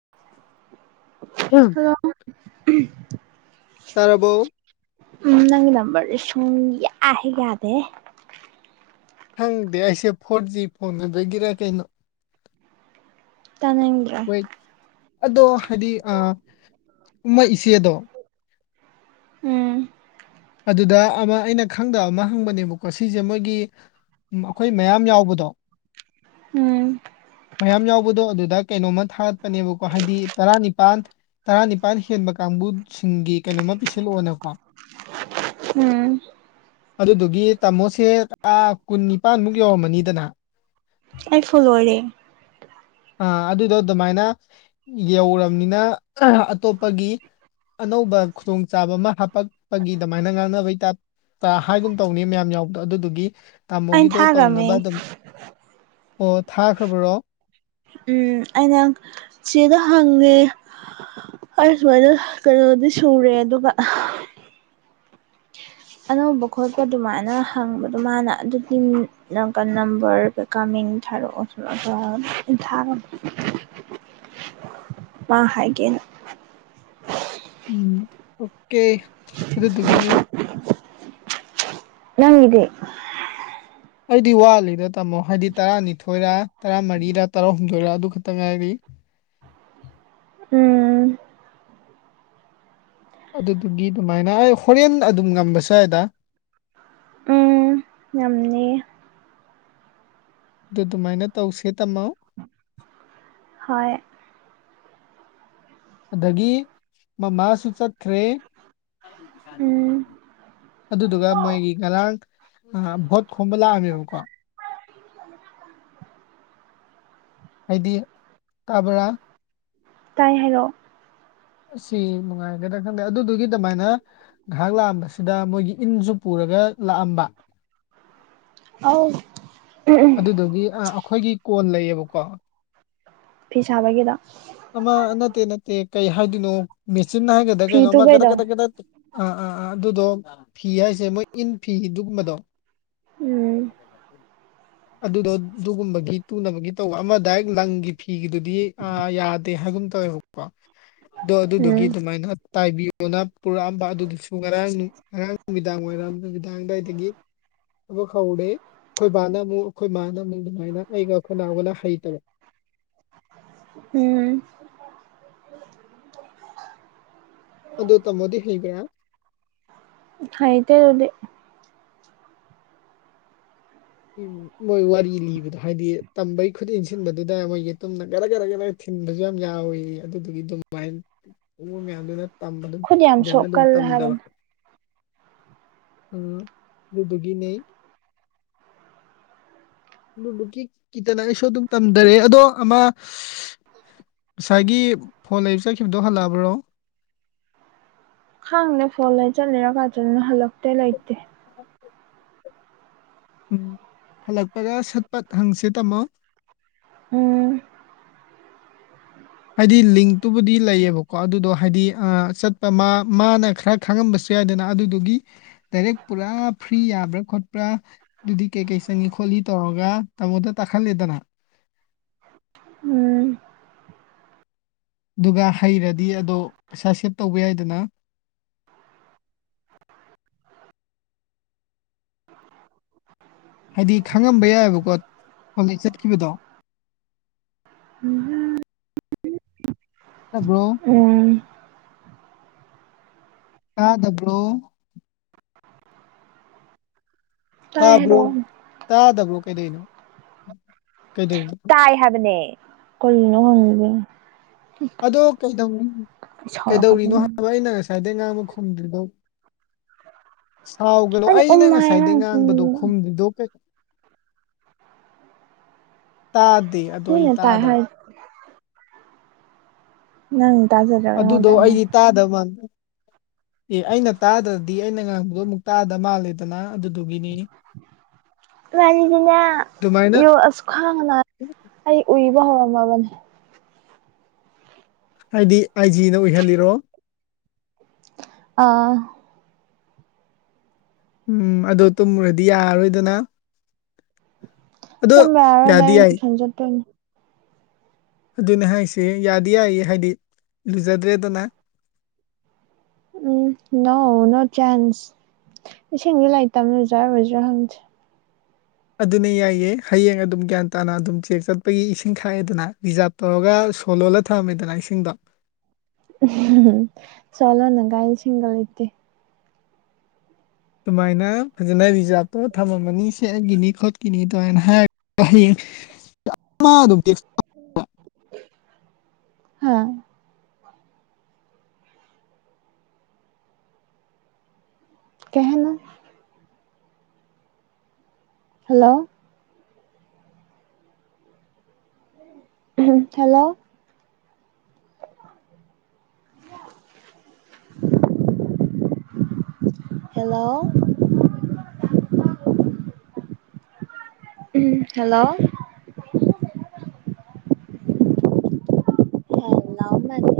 [inaudible] ꯑ ꯍꯜꯂꯣ ꯇꯥꯔꯔꯕꯣ ꯎꯝ ꯅꯪꯒꯤ ꯅꯝꯕꯔꯁꯦ ꯁꯨꯡ ꯌꯥꯦ ꯌꯥꯗꯦ ꯍꯪꯗꯦ ꯑꯩꯁꯦ ꯐꯣꯔ ꯖꯤ ꯐꯣꯟ ꯑꯗꯨꯗꯒꯤꯔ ꯀꯩꯅꯣ ꯇ ꯅꯅꯤꯡ꯭ꯔ ꯍꯣꯏ ꯑꯗꯣ ꯍꯥꯏꯗꯤ ꯃꯣꯏ ꯏꯆꯦꯗꯣ ꯎꯝ ꯑꯗꯨꯗ ꯑꯃ ꯑꯩꯅ ꯈꯪꯗꯕ ꯑꯃ ꯍꯪꯕꯅꯦꯕꯀꯣ ꯁꯤꯁꯦ ꯃꯣꯏꯒꯤ ꯑꯩꯈꯣꯏ ꯃꯌꯥꯝ ꯌꯥꯎꯕꯗꯣ ꯎꯝ ꯃꯌꯥꯝ ꯌꯥꯎꯕꯗꯣ ꯑꯗꯨꯗ ꯀꯩꯅꯣꯝꯃ ꯊꯥꯒꯠꯄꯅꯦꯕꯀꯣ ꯍꯥꯏꯗꯤ ꯇꯔꯥꯅꯤꯄꯥꯜ ꯇꯔꯥꯅꯤꯄꯥꯜ ꯍꯦꯟꯕ ꯀꯥꯡꯕꯨꯁꯤꯡꯒꯤ ꯀꯩꯅꯣꯃ ꯄꯤꯁꯜꯂꯛꯑꯣꯅꯀꯣ ꯎꯝ ꯑꯗꯨꯗꯨꯒꯤ ꯇꯥꯃꯣꯁꯦ ꯀꯨꯟ ꯅꯤꯄꯥꯟꯃꯨꯛ ꯌꯧꯔꯝꯃꯅꯤꯗꯅ ꯑꯩ ꯐꯜꯔꯦ ꯑ ꯑꯗꯨꯗꯣ ꯑꯗꯨꯃꯥꯏꯅ ꯌꯧꯔꯕꯅꯤꯅ ꯑꯇꯣꯞꯄꯒꯤ ꯑꯅꯧꯕ ꯈꯨꯗꯣꯡꯆꯥꯥꯕ ꯑꯃ ꯍꯥꯞꯄꯛꯄꯒꯤ ꯑꯗꯨꯃꯥꯏꯅ ꯉꯥꯡꯅꯕꯩ ꯇꯞ ꯍꯥꯏꯒꯨꯝ ꯇꯧꯅꯤ ꯃꯌꯥꯝ ꯌꯥꯎꯕꯗꯣ ꯑꯗꯨꯗꯨꯒꯤ ꯑꯩꯅ ꯇꯥꯃꯣꯒꯤꯗꯣ ꯇꯧꯅꯕ ꯊꯥꯈ꯭ꯔꯕꯅꯦ ꯑꯗꯨꯝ ꯑꯣ ꯊꯥꯈ꯭ꯔꯕꯔꯣ ꯎꯝ ꯑꯩꯅ ꯆꯦꯗ ꯍꯪꯉꯦ ꯑꯩ ꯁꯨꯃꯥꯏꯅ ꯀꯩꯅꯣꯗꯤ ꯁꯨꯔꯦ ꯑꯗꯨꯒ ꯑꯅꯧꯕ ꯈꯣꯠꯄ ꯑꯗꯨꯃꯥꯏꯅ ꯍꯪꯕꯗꯣ ꯃꯥꯅ ꯑꯗꯨꯒꯤꯀ ꯅꯝꯕꯔ ꯀꯥꯃꯤꯡ ꯊꯥꯔꯛꯑꯣꯁꯨ ꯑꯗꯨꯒ ꯏꯊꯥ ꯃꯥ ꯍꯥꯏꯦꯅ ꯎꯝ ꯑꯣꯀꯦ ꯑꯗꯨꯗꯨꯒꯅꯤ ꯅꯪꯗꯤ ꯑꯩꯗꯤ ꯋꯥꯠꯂꯤꯗ ꯇꯥꯃꯣ ꯍꯥꯏꯗꯤ ꯇꯔꯥꯅꯤꯊꯣꯏꯔꯥ ꯇꯔꯥꯃꯔꯤꯔ ꯇꯔꯥꯍꯨꯝꯗꯣꯏꯔꯥ ꯑꯗꯨ ꯈꯛꯇ ꯉꯥꯏꯔꯤꯒꯤ ꯎꯝ ꯑꯗꯨꯗꯨꯒꯤ ꯑꯗꯨꯃꯥꯏꯅ ꯑꯩ ꯍꯣꯔꯦꯟ ꯑꯗꯨꯝ ꯉꯝꯕꯁꯨ ꯌꯥꯏꯗꯥ꯫ ꯉꯝꯅꯤ꯫ ꯑꯗꯨ ꯑꯗꯨꯃꯥꯏꯅ ꯇꯧꯁꯦ ꯇꯝꯃꯣ ꯍꯣꯏ ꯑꯗꯒꯤ ꯃꯃꯥꯁꯨ ꯆꯠꯈ꯭ꯔꯦ꯫ ꯎꯝ ꯑꯗꯨꯗꯨꯒ ꯃꯣꯏꯒꯤ ꯉꯔꯥꯡ ꯚꯣꯠ ꯈꯣꯝꯕ ꯂꯥꯛꯑꯃꯦꯕꯀꯣ ꯍꯥꯏꯗꯤ ꯀꯥꯕ꯭ꯔꯥ ꯇꯥꯏ ꯍꯥꯏꯔꯛꯑꯣ ꯑꯁꯤ ꯅꯨꯡꯉꯥꯏꯒꯦꯗ ꯈꯪꯗꯦ ꯑꯗꯨꯗꯨꯒꯤ ꯑꯗꯨꯃꯥꯏꯅ ꯉꯥꯏꯍꯥꯛ ꯂꯥꯛꯑꯝꯕꯁꯤꯗ ꯃꯣꯏꯒꯤ ꯏꯟꯁꯨ ꯄꯨꯔꯒ ꯂꯥꯛꯑꯝꯕ ꯑꯥꯎ ꯑꯗꯨꯗꯒꯤ ꯑ ꯑꯩꯈꯣꯏꯒꯤ ꯀꯣꯟ ꯂꯩꯌꯦꯕꯀꯣ ꯐꯤ ꯁꯥꯕꯒꯤꯗ ꯑꯃ ꯅꯠꯇꯦ ꯅꯠꯇꯦ ꯀꯩ ꯍꯥꯏꯗꯣꯏꯅꯣ ꯃꯦꯆꯤꯤꯟ ꯍꯥꯏꯒꯗ꯭ꯔ ꯐꯤ ꯀꯩꯅꯣ ꯑꯃ ꯀꯗꯛ ꯇꯨꯕꯩꯗꯣ ꯀꯗ ꯀꯗ ꯑꯥ ꯑꯥ ꯑꯥ ꯑꯗꯨꯗꯣ ꯐꯤ ꯍꯥꯏꯁꯦ ꯃꯣꯏ ꯏꯟ ꯐꯤ ꯑꯗꯨꯒꯨꯝꯕꯗꯣ ꯎꯝ ꯑꯗꯨꯗꯣ ꯑꯗꯨꯒꯨꯝꯕꯒꯤ ꯇꯨꯅꯕꯒꯤ ꯇꯧꯕ ꯑꯃ ꯗꯥꯏ ꯂꯪꯒꯤ ꯐꯤꯒꯤꯗꯨꯗꯤ ꯑ ꯌꯥꯗꯦ ꯍꯥꯏꯒꯨꯝ ꯇꯧꯋꯦꯕ꯫ ꯑꯗꯣ ꯑꯗꯨꯗꯨꯒꯤ ꯎꯝ ꯑꯗꯨꯃꯥꯏꯅ ꯇꯥꯏꯕꯤꯌꯣꯅ ꯄꯨꯔꯛꯑꯝꯕ ꯑꯗꯨꯗꯨꯁꯨ ꯉꯔꯥꯡ ꯉꯔꯥꯡ ꯅꯨꯃꯤꯗꯥꯡ ꯋꯥꯏꯔꯝ ꯅꯨꯃꯤꯗꯥꯡꯗꯋꯥꯏꯗꯒꯤ ꯊꯕꯛ ꯍꯧꯔꯦ ꯑꯩꯈꯣꯏ ꯕꯥꯅ ꯑꯃꯨꯛ ꯑꯩꯈꯣꯏ ꯃꯥꯅ ꯑꯃꯨꯛ ꯑꯗꯨꯃꯥꯏꯅ ꯑꯩꯒ ꯑꯩꯈꯣꯏꯅꯒꯣꯟꯅ ꯍꯩꯇꯕ ꯎꯝ ꯑꯗꯨꯗ ꯇ ꯃꯣꯗꯤ ꯍꯦꯡꯕ꯭ꯔ ꯍꯥꯏꯇꯦ ꯑꯗꯨꯗꯤ ꯎꯝ ꯃꯣꯏ ꯋꯥꯔꯤ ꯂꯤꯕꯗꯣ ꯍꯥꯏꯗꯤ ꯇꯝꯕꯩ ꯈꯨꯠ ꯏ ꯁꯤꯟꯕꯗꯨꯗ ꯃꯣꯏꯒꯤ ꯒꯗꯥꯛ ꯒꯥꯗꯛ ꯊꯤꯟꯕꯁꯨ ꯌꯥꯝ ꯌꯥꯎꯋꯤ ꯑꯗꯨꯗꯨꯒꯤ ꯑꯗꯨꯃꯥꯏꯅ ꯎ ꯃꯌꯥꯝꯗꯨꯅ ꯇꯝꯕ ꯑꯗꯨꯝ ꯈꯨꯠ ꯌꯥꯝ ꯑꯗꯨꯅ ꯑꯗꯨꯝ ꯁꯣꯛꯀꯜꯂꯦ ꯇꯝꯗꯕ ꯍꯥꯏꯕꯅꯤ ꯑꯗꯨꯗꯒꯤꯅꯦ꯫ ꯑꯗꯨꯗꯨ ꯀꯤꯇꯅ ꯑꯩꯁꯨ ꯑꯗꯨꯝ ꯇꯝꯊꯔꯦ ꯑꯗꯣ ꯑꯃ ꯉꯁꯥꯏꯒꯤ ꯐꯣꯟ ꯂꯩꯕ ꯆꯠꯈꯤꯕꯗꯣ ꯍꯜꯂꯛꯑꯕ꯭ꯔꯣ ꯈꯥꯡꯗꯦ ꯐꯣꯟ ꯂꯩ ꯆꯠꯂꯔ ꯀꯥ ꯆꯠꯅ ꯍꯜꯂꯛꯇꯦ ꯂꯩꯇꯦ꯫ ꯎꯝ ꯍꯜꯂꯛꯄꯒ ꯁꯠꯄꯠ ꯍꯪꯁꯦ ꯇꯥꯃꯣ ꯎꯝ ꯍꯥꯏꯗꯤ ꯂꯤꯡꯇꯨꯕꯨꯗꯤ ꯂꯩꯌꯦꯕꯀꯣ ꯑꯗꯨꯗꯣ ꯍꯥꯏꯗꯤ ꯑ ꯆꯠꯄ ꯃꯥ ꯃꯥꯅ ꯈꯔ ꯈꯪꯉꯝꯕꯁꯨ ꯌꯥꯏꯗꯅ ꯑꯗꯨꯗꯨꯒꯤ ꯗꯥꯏꯔꯦꯛ ꯄꯨꯔꯥ ꯐ꯭ꯔꯤ ꯌꯥꯕ꯭ꯔꯥ ꯈꯣꯠꯄ꯭ꯔꯥ ꯑꯗꯨꯗꯤ ꯀꯩꯀꯩ ꯆꯪꯉ ꯈꯣꯠꯂꯤ ꯇꯧꯔꯒ ꯇꯥꯃꯣꯗ ꯇꯥꯛꯍꯜꯂꯦꯗꯅ ꯎꯝ ꯑꯗꯨꯒ ꯍꯩꯔꯗꯤ ꯑꯗꯣ ꯄꯩꯁꯥ ꯁꯦꯞ ꯇꯧꯕ ꯌꯥꯏꯗꯅ ꯍꯥꯏꯗꯤ ꯈꯪꯉꯝꯕ ꯌꯥꯏꯑꯕꯀꯣ ꯄꯩ ꯆꯠꯈꯤꯕꯗꯣ ꯎꯝ ꯕ꯭ꯔꯣ ꯎꯝ ꯇꯥꯗꯕꯔꯣ ꯇꯥꯏ ꯇꯥꯕ꯭ꯔꯣ ꯍꯥꯏꯔꯛꯑꯣ ꯇꯥꯗꯕ꯭ꯔꯣ ꯀꯩꯗꯩꯅꯣ ꯀꯩꯗꯅꯣ ꯇꯏ ꯍꯥꯏꯕꯅꯦ ꯀꯜꯅꯣ ꯍꯪꯒꯦ꯫ ꯑꯗꯣ ꯀꯩꯗꯧ ꯀꯩꯗꯧꯔꯤꯅꯣ ꯁꯥꯎꯔꯛꯀꯗꯣꯏꯅꯤ ꯍꯥꯏꯕ ꯑꯩꯅ ꯉꯁꯥꯏꯗꯒꯤꯩ ꯉꯥꯡꯕ ꯈꯨꯝꯗ꯭ꯔꯤꯗꯣ꯫ ꯁꯥꯎꯒꯂꯣ ꯎꯝ ꯑꯩꯅ ꯍꯥꯏ ꯉꯁꯥꯏꯗꯩ ꯅꯪ ꯎꯝ ꯉꯥꯡꯕꯗꯣ ꯈꯨꯝꯗ꯭ꯔꯤꯗꯣ ꯀꯩ ꯇꯥꯗꯦ ꯑꯗꯣ ꯑꯩ ꯃꯤꯅ ꯇꯥꯗꯕ [inaudible] ꯅꯪ ꯇꯖꯔꯗꯔ ꯑꯗꯨꯗꯣ ꯑꯩꯗꯤ ꯇꯥꯗꯕꯗ ꯑꯦ ꯑꯩꯅ ꯇꯥꯗ꯭ꯔꯗꯤ ꯑꯩꯅ ꯉꯥꯡꯕꯗꯣ ꯑꯃꯨꯛ ꯇꯥꯗ ꯃꯥꯜꯂꯦꯗꯅ ꯑꯗꯨꯗꯨꯒꯤꯅꯤ꯫ ꯔꯅꯤꯅ ꯑꯗꯨꯃꯥꯏꯅ ꯏꯣ ꯑꯁꯈꯥꯡ ꯑꯩ ꯎꯏꯕ ꯍ ꯃꯥꯕꯅꯦ ꯍꯥꯏꯗꯤ ꯑꯥꯏꯖꯤꯅ ꯑꯣꯏꯍꯜꯂꯤꯔꯣ ꯑ ꯎꯝ ꯑꯗꯣ ꯇꯨꯝꯃꯨꯔꯗꯤ ꯌꯥꯔꯔꯣꯏꯗꯅ ꯑꯗꯣ ꯙꯏ ꯍꯖꯠꯇ ꯑꯗꯨꯅꯦ ꯍꯥꯏꯁꯦ ꯌꯥꯗꯤ ꯌꯥꯏ ꯍꯥꯏꯗꯤ ꯂꯨꯖꯗ꯭ꯔꯦꯗꯅ ꯎꯝ ꯅꯣ ꯅꯣ ꯆꯥꯟꯁ ꯏꯁꯤꯡꯗꯤ ꯂꯥꯏꯔꯤꯛ ꯇꯝꯅ ꯆꯥꯔꯨꯣꯏꯁꯨꯥ ꯍꯪꯗꯦ ꯑꯗꯨꯅꯦ ꯌꯥꯏꯌꯦ ꯍꯌꯦꯡ ꯑꯗꯨꯝ ꯒ꯭ꯌꯥꯟ ꯇꯥꯅ ꯑꯗꯨꯝ ꯆꯦꯛ ꯆꯠꯄꯒꯤ ꯏꯁꯤꯡ ꯈꯥꯏꯑꯦꯗꯅ ꯔꯤꯖꯥꯕ ꯇꯧꯔꯒ ꯁꯣꯂꯣꯂ ꯊꯝꯃꯦꯗꯅ ꯏꯁꯤꯡꯗꯣ ꯝ ꯆꯂꯅ ꯥꯏꯜ ꯁꯤꯒꯜꯇꯦ ꯑꯗꯨꯃꯥꯏꯅ ꯐꯖꯅ ꯔꯤꯖꯥꯕꯇꯣ ꯊꯝꯃꯝꯃꯅꯤ ꯁꯦꯒꯤꯅꯤ ꯈꯣꯠ ꯀꯤꯅꯤ ꯇꯧꯅ ꯍꯥꯏꯔ ꯍꯌꯦꯡ ꯑꯗꯨꯝ ꯍꯥꯥ ꯀꯍꯅ ꯍꯜꯂꯣ ꯍꯂꯣ ꯍꯦꯜꯂꯣ ꯍꯜꯂꯣ ꯑꯥꯎ ꯃꯥꯅꯦ